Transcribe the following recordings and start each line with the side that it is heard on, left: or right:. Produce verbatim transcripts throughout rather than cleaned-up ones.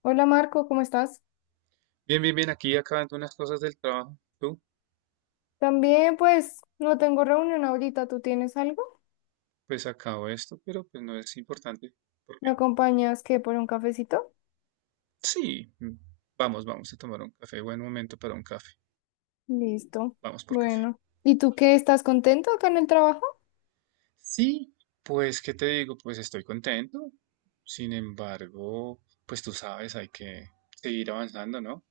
left: Hola Marco, ¿cómo estás?
right: Bien, bien, bien, aquí acabando unas cosas del trabajo. Tú,
left: También, pues no tengo reunión ahorita. ¿Tú tienes algo?
right: pues acabo esto, pero pues no es importante. ¿Por
left: ¿Me
right: qué?
left: acompañas qué por un cafecito?
right: Sí, mm, vamos, vamos a tomar un café. Buen momento para un café.
left: Listo.
right: Vamos por café.
left: Bueno. ¿Y tú qué? ¿Estás contento acá en el trabajo?
right: Sí, pues, ¿qué te digo? Pues estoy contento. Sin embargo, pues tú sabes, hay que seguir avanzando, ¿no?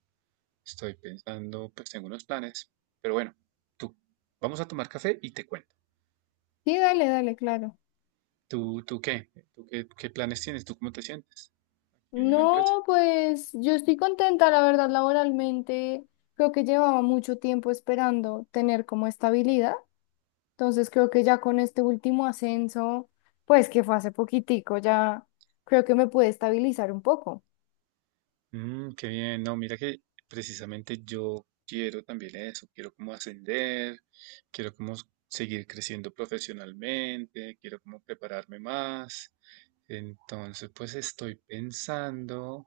right: Estoy pensando, pues tengo unos planes. Pero bueno, tú, vamos a tomar café y te cuento.
left: Sí, dale, dale, claro.
right: ¿Tú, tú qué? ¿Tú qué, qué planes tienes? ¿Tú cómo te sientes en la empresa?
left: No, pues yo estoy contenta, la verdad, laboralmente. Creo que llevaba mucho tiempo esperando tener como estabilidad. Entonces creo que ya con este último ascenso, pues que fue hace poquitico, ya creo que me puede estabilizar un poco.
right: Mm, qué bien. No, mira que precisamente yo quiero también eso. Quiero como ascender, quiero como s- seguir creciendo profesionalmente, quiero como prepararme más. Entonces, pues estoy pensando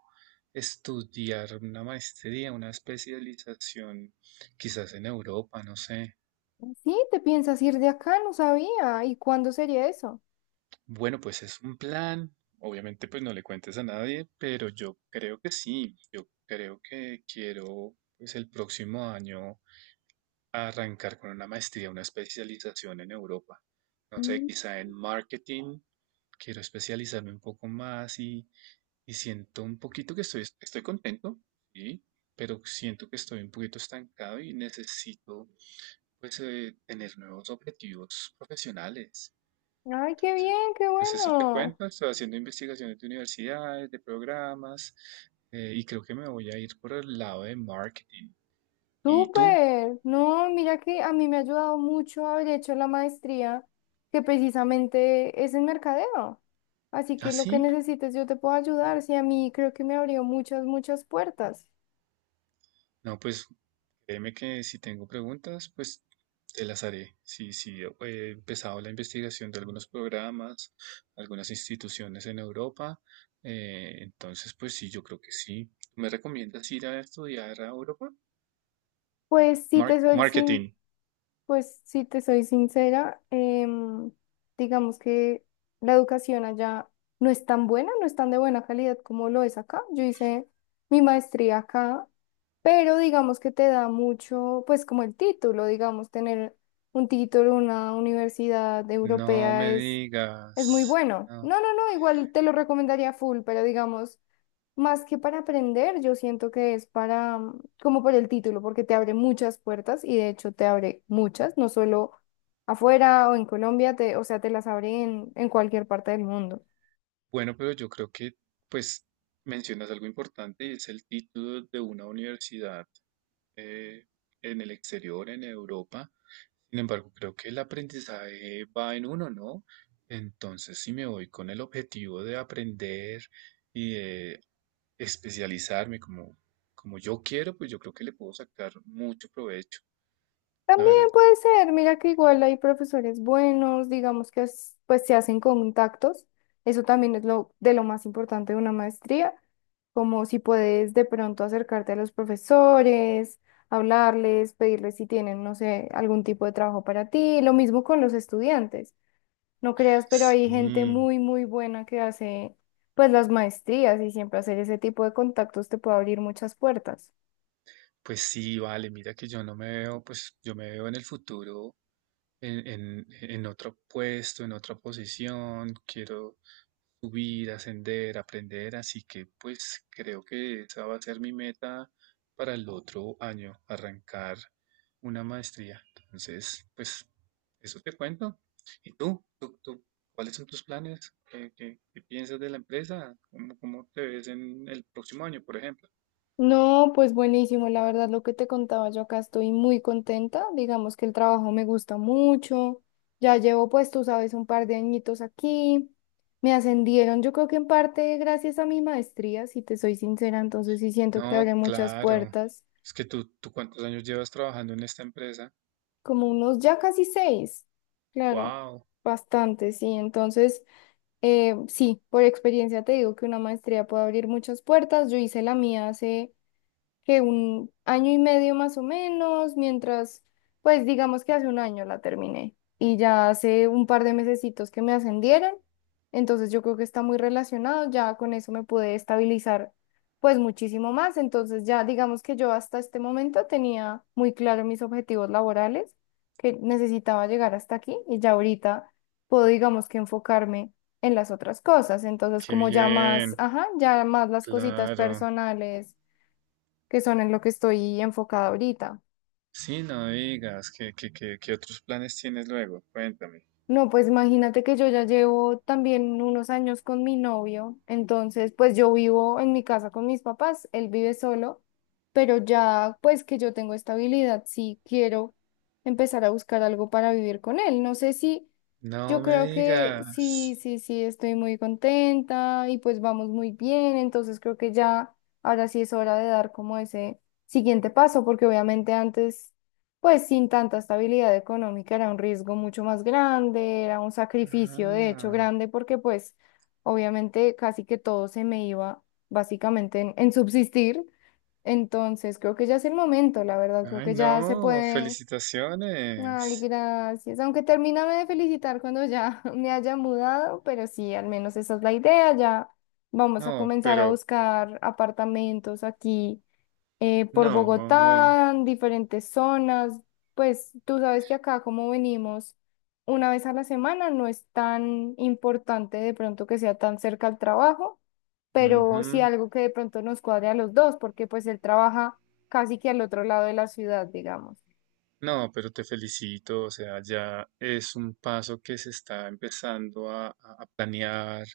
right: estudiar una maestría, una especialización, quizás en Europa, no sé.
left: Sí, te piensas ir de acá, no sabía. ¿Y cuándo sería eso?
right: Bueno, pues es un plan. Obviamente, pues no le cuentes a nadie, pero yo creo que sí. Yo creo que quiero, pues el próximo año arrancar con una maestría, una especialización en Europa. No sé,
left: Mm.
right: quizá en marketing, quiero especializarme un poco más y, y siento un poquito que estoy, estoy contento, sí, pero siento que estoy un poquito estancado y necesito pues eh, tener nuevos objetivos profesionales.
left: Ay, qué
right: Entonces,
left: bien, qué
right: pues eso te
left: bueno.
right: cuento, estoy haciendo investigaciones de universidades, de programas eh, y creo que me voy a ir por el lado de marketing. ¿Y tú?
left: Súper. No, mira que a mí me ha ayudado mucho haber hecho la maestría, que precisamente es en mercadeo. Así
right: ¿Ah,
left: que lo que
right: sí?
left: necesites yo te puedo ayudar. Sí, a mí creo que me abrió muchas, muchas puertas.
right: No, pues créeme que si tengo preguntas, pues te las haré. Sí, sí, he empezado la investigación de algunos programas, algunas instituciones en Europa. Eh, entonces, pues sí, yo creo que sí. ¿Me recomiendas ir a estudiar a Europa?
left: Pues si te
right: Mar-
left: soy sin.
right: marketing.
left: Pues si te soy sincera, em, digamos que la educación allá no es tan buena, no es tan de buena calidad como lo es acá. Yo hice mi maestría acá, pero digamos que te da mucho, pues como el título, digamos, tener un título en una universidad
right: No
left: europea
right: me
left: es, es muy
right: digas.
left: bueno.
right: No.
left: No, no, no, igual te lo recomendaría full, pero digamos... Más que para aprender, yo siento que es para, mm, como por el título, porque te abre muchas puertas y de hecho te abre muchas, no solo afuera o en Colombia, te, o sea, te las abre en, en cualquier parte del mundo.
right: Bueno, pero yo creo que, pues, mencionas algo importante y es el título de una universidad eh, en el exterior, en Europa. Sin embargo, creo que el aprendizaje va en uno, ¿no? Entonces, si me voy con el objetivo de aprender y de especializarme como, como yo quiero, pues yo creo que le puedo sacar mucho provecho, la
left: También
right: verdad.
left: puede ser, mira que igual hay profesores buenos, digamos que es- pues se hacen contactos, eso también es lo de lo más importante de una maestría, como si puedes de pronto acercarte a los profesores, hablarles, pedirles si tienen, no sé, algún tipo de trabajo para ti, lo mismo con los estudiantes, no creas, pero hay gente
right: Sí,
left: muy, muy buena que hace pues las maestrías, y siempre hacer ese tipo de contactos te puede abrir muchas puertas.
right: pues sí, vale, mira que yo no me veo, pues yo me veo en el futuro en, en, en otro puesto, en otra posición, quiero subir, ascender, aprender, así que pues creo que esa va a ser mi meta para el otro año, arrancar una maestría. Entonces, pues eso te cuento. ¿Y tú? ¿Tú, tú cuáles son tus planes? ¿Qué, qué- qué piensas de la empresa? ¿Cómo, cómo te ves en el próximo año, por ejemplo?
left: No, pues buenísimo, la verdad lo que te contaba, yo acá estoy muy contenta, digamos que el trabajo me gusta mucho, ya llevo, pues tú sabes, un par de añitos aquí, me ascendieron, yo creo que en parte gracias a mi maestría, si te soy sincera, entonces sí siento que abre
right: No,
left: muchas
right: claro.
left: puertas,
right: Es que tú, ¿tú cuántos años llevas trabajando en esta empresa?
left: como unos ya casi seis, claro,
right: Wow.
left: bastante, sí, entonces eh, sí, por experiencia te digo que una maestría puede abrir muchas puertas. Yo hice la mía hace que un año y medio más o menos, mientras, pues digamos que hace un año la terminé, y ya hace un par de mesecitos que me ascendieron, entonces yo creo que está muy relacionado. Ya con eso me pude estabilizar pues muchísimo más, entonces ya digamos que yo hasta este momento tenía muy claro mis objetivos laborales, que necesitaba llegar hasta aquí, y ya ahorita puedo digamos que enfocarme en las otras cosas, entonces
right: Qué
left: como ya más,
right: bien,
left: ajá, ya más las cositas
right: claro.
left: personales, que son en lo que estoy enfocada ahorita.
right: Sí, no digas. ¿Qué, qué, qué, qué otros planes tienes luego? Cuéntame.
left: No, pues imagínate que yo ya llevo también unos años con mi novio, entonces pues yo vivo en mi casa con mis papás, él vive solo, pero ya pues que yo tengo estabilidad, sí quiero empezar a buscar algo para vivir con él. No sé si, yo
right: No me
left: creo que sí,
right: digas.
left: sí, sí, estoy muy contenta y pues vamos muy bien, entonces creo que ya ahora sí es hora de dar como ese siguiente paso, porque obviamente antes pues sin tanta estabilidad económica era un riesgo mucho más grande, era un sacrificio de hecho
right: Ah,
left: grande, porque pues obviamente casi que todo se me iba básicamente en, en subsistir. Entonces creo que ya es el momento, la verdad, creo
right: ay,
left: que ya se
right: no.
left: puede. Ay,
right: Felicitaciones.
left: gracias. Aunque termíname de felicitar cuando ya me haya mudado, pero sí, al menos esa es la idea. Ya vamos a
right: No,
left: comenzar a
right: pero
left: buscar apartamentos aquí eh, por
right: no.
left: Bogotá, en diferentes zonas. Pues tú sabes que acá como venimos una vez a la semana, no es tan importante de pronto que sea tan cerca al trabajo, pero sí
right: Ujú.
left: algo que de pronto nos cuadre a los dos, porque pues él trabaja casi que al otro lado de la ciudad, digamos.
right: No, pero te felicito, o sea, ya es un paso que se está empezando a, a- a planear,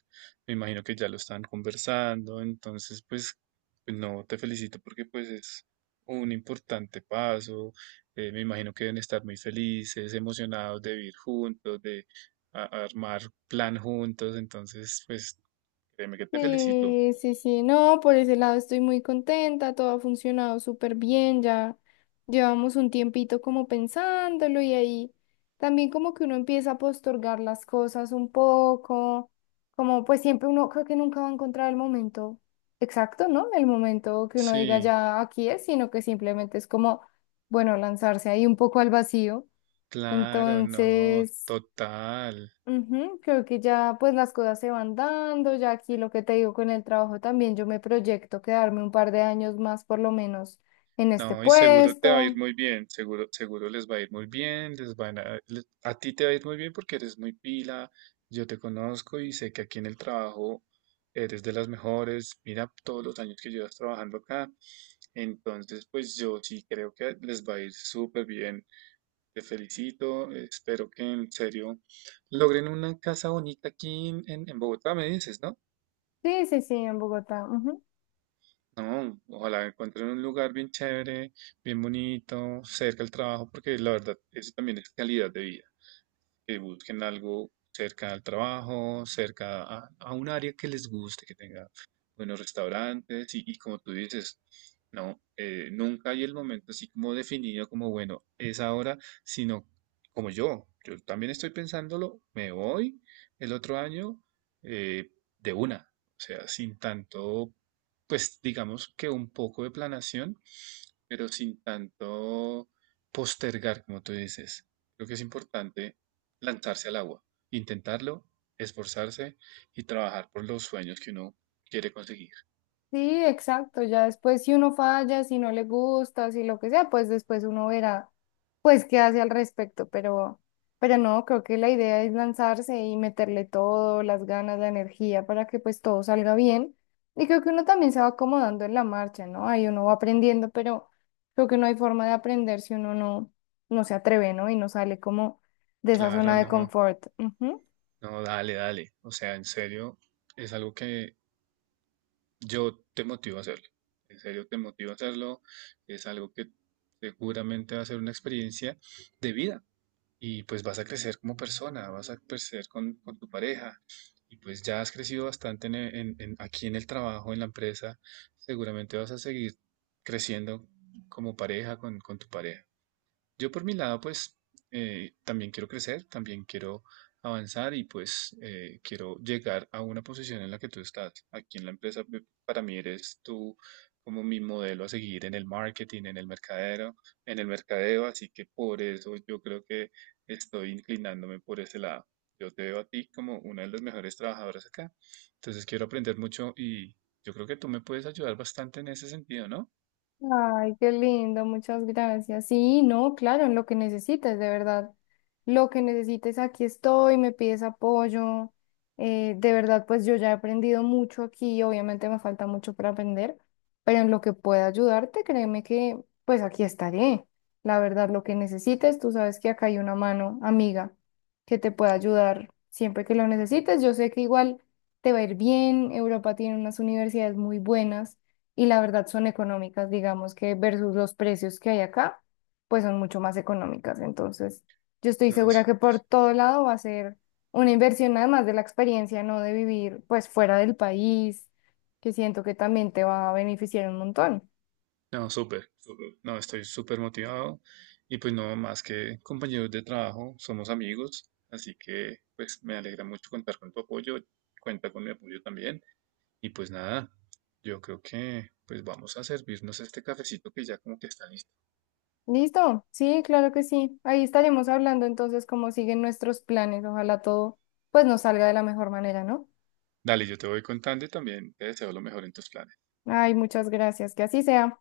right: me imagino que ya lo están conversando, entonces pues pues no, te felicito porque pues es un importante paso, eh, me imagino que deben estar muy felices, emocionados de vivir juntos, de a- armar plan juntos, entonces pues créeme que te felicito.
left: Sí, sí, sí, no, por ese lado estoy muy contenta, todo ha funcionado súper bien, ya llevamos un tiempito como pensándolo, y ahí también como que uno empieza a postergar las cosas un poco, como pues siempre uno creo que nunca va a encontrar el momento exacto, ¿no? El momento que uno diga
right: Sí,
left: ya aquí es, sino que simplemente es como, bueno, lanzarse ahí un poco al vacío.
right: claro, no,
left: Entonces...
right: total.
left: Ujú. Creo que ya pues las cosas se van dando, ya aquí lo que te digo con el trabajo también, yo me proyecto quedarme un par de años más por lo menos en este
right: No, y seguro te va a ir
left: puesto.
right: muy bien, seguro, seguro les va a ir muy bien, les van a, le- a ti te va a ir muy bien porque eres muy pila, yo te conozco y sé que aquí en el trabajo eres de las mejores, mira todos los años que llevas trabajando acá, entonces pues yo sí creo que les va a ir súper bien, te felicito, espero que en serio logren una casa bonita aquí en, en en Bogotá, me dices, ¿no?
left: Sí, sí, sí, en Bogotá.
right: No, ojalá encuentren un lugar bien chévere, bien bonito, cerca del trabajo, porque la verdad, eso también es calidad de vida que busquen algo cerca al trabajo, cerca a, a un área que les guste, que tenga buenos restaurantes y, y como tú dices, no, eh, nunca hay el momento así como definido como, bueno, es ahora, sino como yo, yo también estoy pensándolo, me voy el otro año eh, de una, o sea, sin tanto, pues digamos que un poco de planación pero sin tanto postergar, como tú dices. Creo que es importante lanzarse al agua, intentarlo, esforzarse y trabajar por los sueños que uno quiere conseguir.
left: Sí, exacto. Ya después, si uno falla, si no le gusta, si lo que sea, pues después uno verá, pues qué hace al respecto. Pero, pero no, creo que la idea es lanzarse y meterle todo, las ganas, la energía, para que pues todo salga bien. Y creo que uno también se va acomodando en la marcha, ¿no? Ahí uno va aprendiendo, pero creo que no hay forma de aprender si uno no, no se atreve, ¿no? Y no sale como de esa
right: Claro,
left: zona de
right: no,
left: confort. Ujú.
right: no, dale, dale. O sea, en serio, es algo que yo te motivo a hacerlo. En serio, te motivo a hacerlo. Es algo que seguramente va a ser una experiencia de vida. Y pues vas a crecer como persona, vas a crecer con, con tu pareja y pues ya has crecido bastante en, e- en- en- aquí en el trabajo, en la empresa, seguramente vas a seguir creciendo como pareja con, con tu pareja. Yo por mi lado, pues eh, también quiero crecer, también quiero avanzar y pues eh, quiero llegar a una posición en la que tú estás. Aquí en la empresa, pe- para mí eres tú como mi modelo a seguir en el marketing, en el mercadero, en el mercadeo, así que por eso yo creo que estoy inclinándome por ese lado. Yo te veo a ti como una de las mejores trabajadoras acá. Entonces quiero aprender mucho y yo creo que tú me puedes ayudar bastante en ese sentido, ¿no?
left: Ay, qué lindo, muchas gracias. Sí, no, claro, en lo que necesites, de verdad. Lo que necesites, aquí estoy, me pides apoyo. Eh, de verdad, pues yo ya he aprendido mucho aquí, obviamente me falta mucho para aprender, pero en lo que pueda ayudarte, créeme que pues aquí estaré. La verdad, lo que necesites, tú sabes que acá hay una mano amiga que te pueda ayudar siempre que lo necesites. Yo sé que igual te va a ir bien, Europa tiene unas universidades muy buenas, y la verdad son económicas, digamos que versus los precios que hay acá, pues son mucho más económicas. Entonces, yo estoy
right: No,
left: segura que por todo lado va a ser una inversión, además de la experiencia, no, de vivir pues fuera del país, que siento que también te va a beneficiar un montón.
right: no, súper, súper. No, estoy súper motivado. Y pues no, más que compañeros de trabajo, somos amigos. Así que pues me alegra mucho contar con tu apoyo. Cuenta con mi apoyo también. Y pues nada, yo creo que pues vamos a servirnos este cafecito que ya como que está listo.
left: ¿Listo? Sí, claro que sí. Ahí estaremos hablando entonces cómo siguen nuestros planes. Ojalá todo pues nos salga de la mejor manera, ¿no?
right: Dale, yo te voy contando y también te deseo lo mejor en tus planes.
left: Ay, muchas gracias. Que así sea.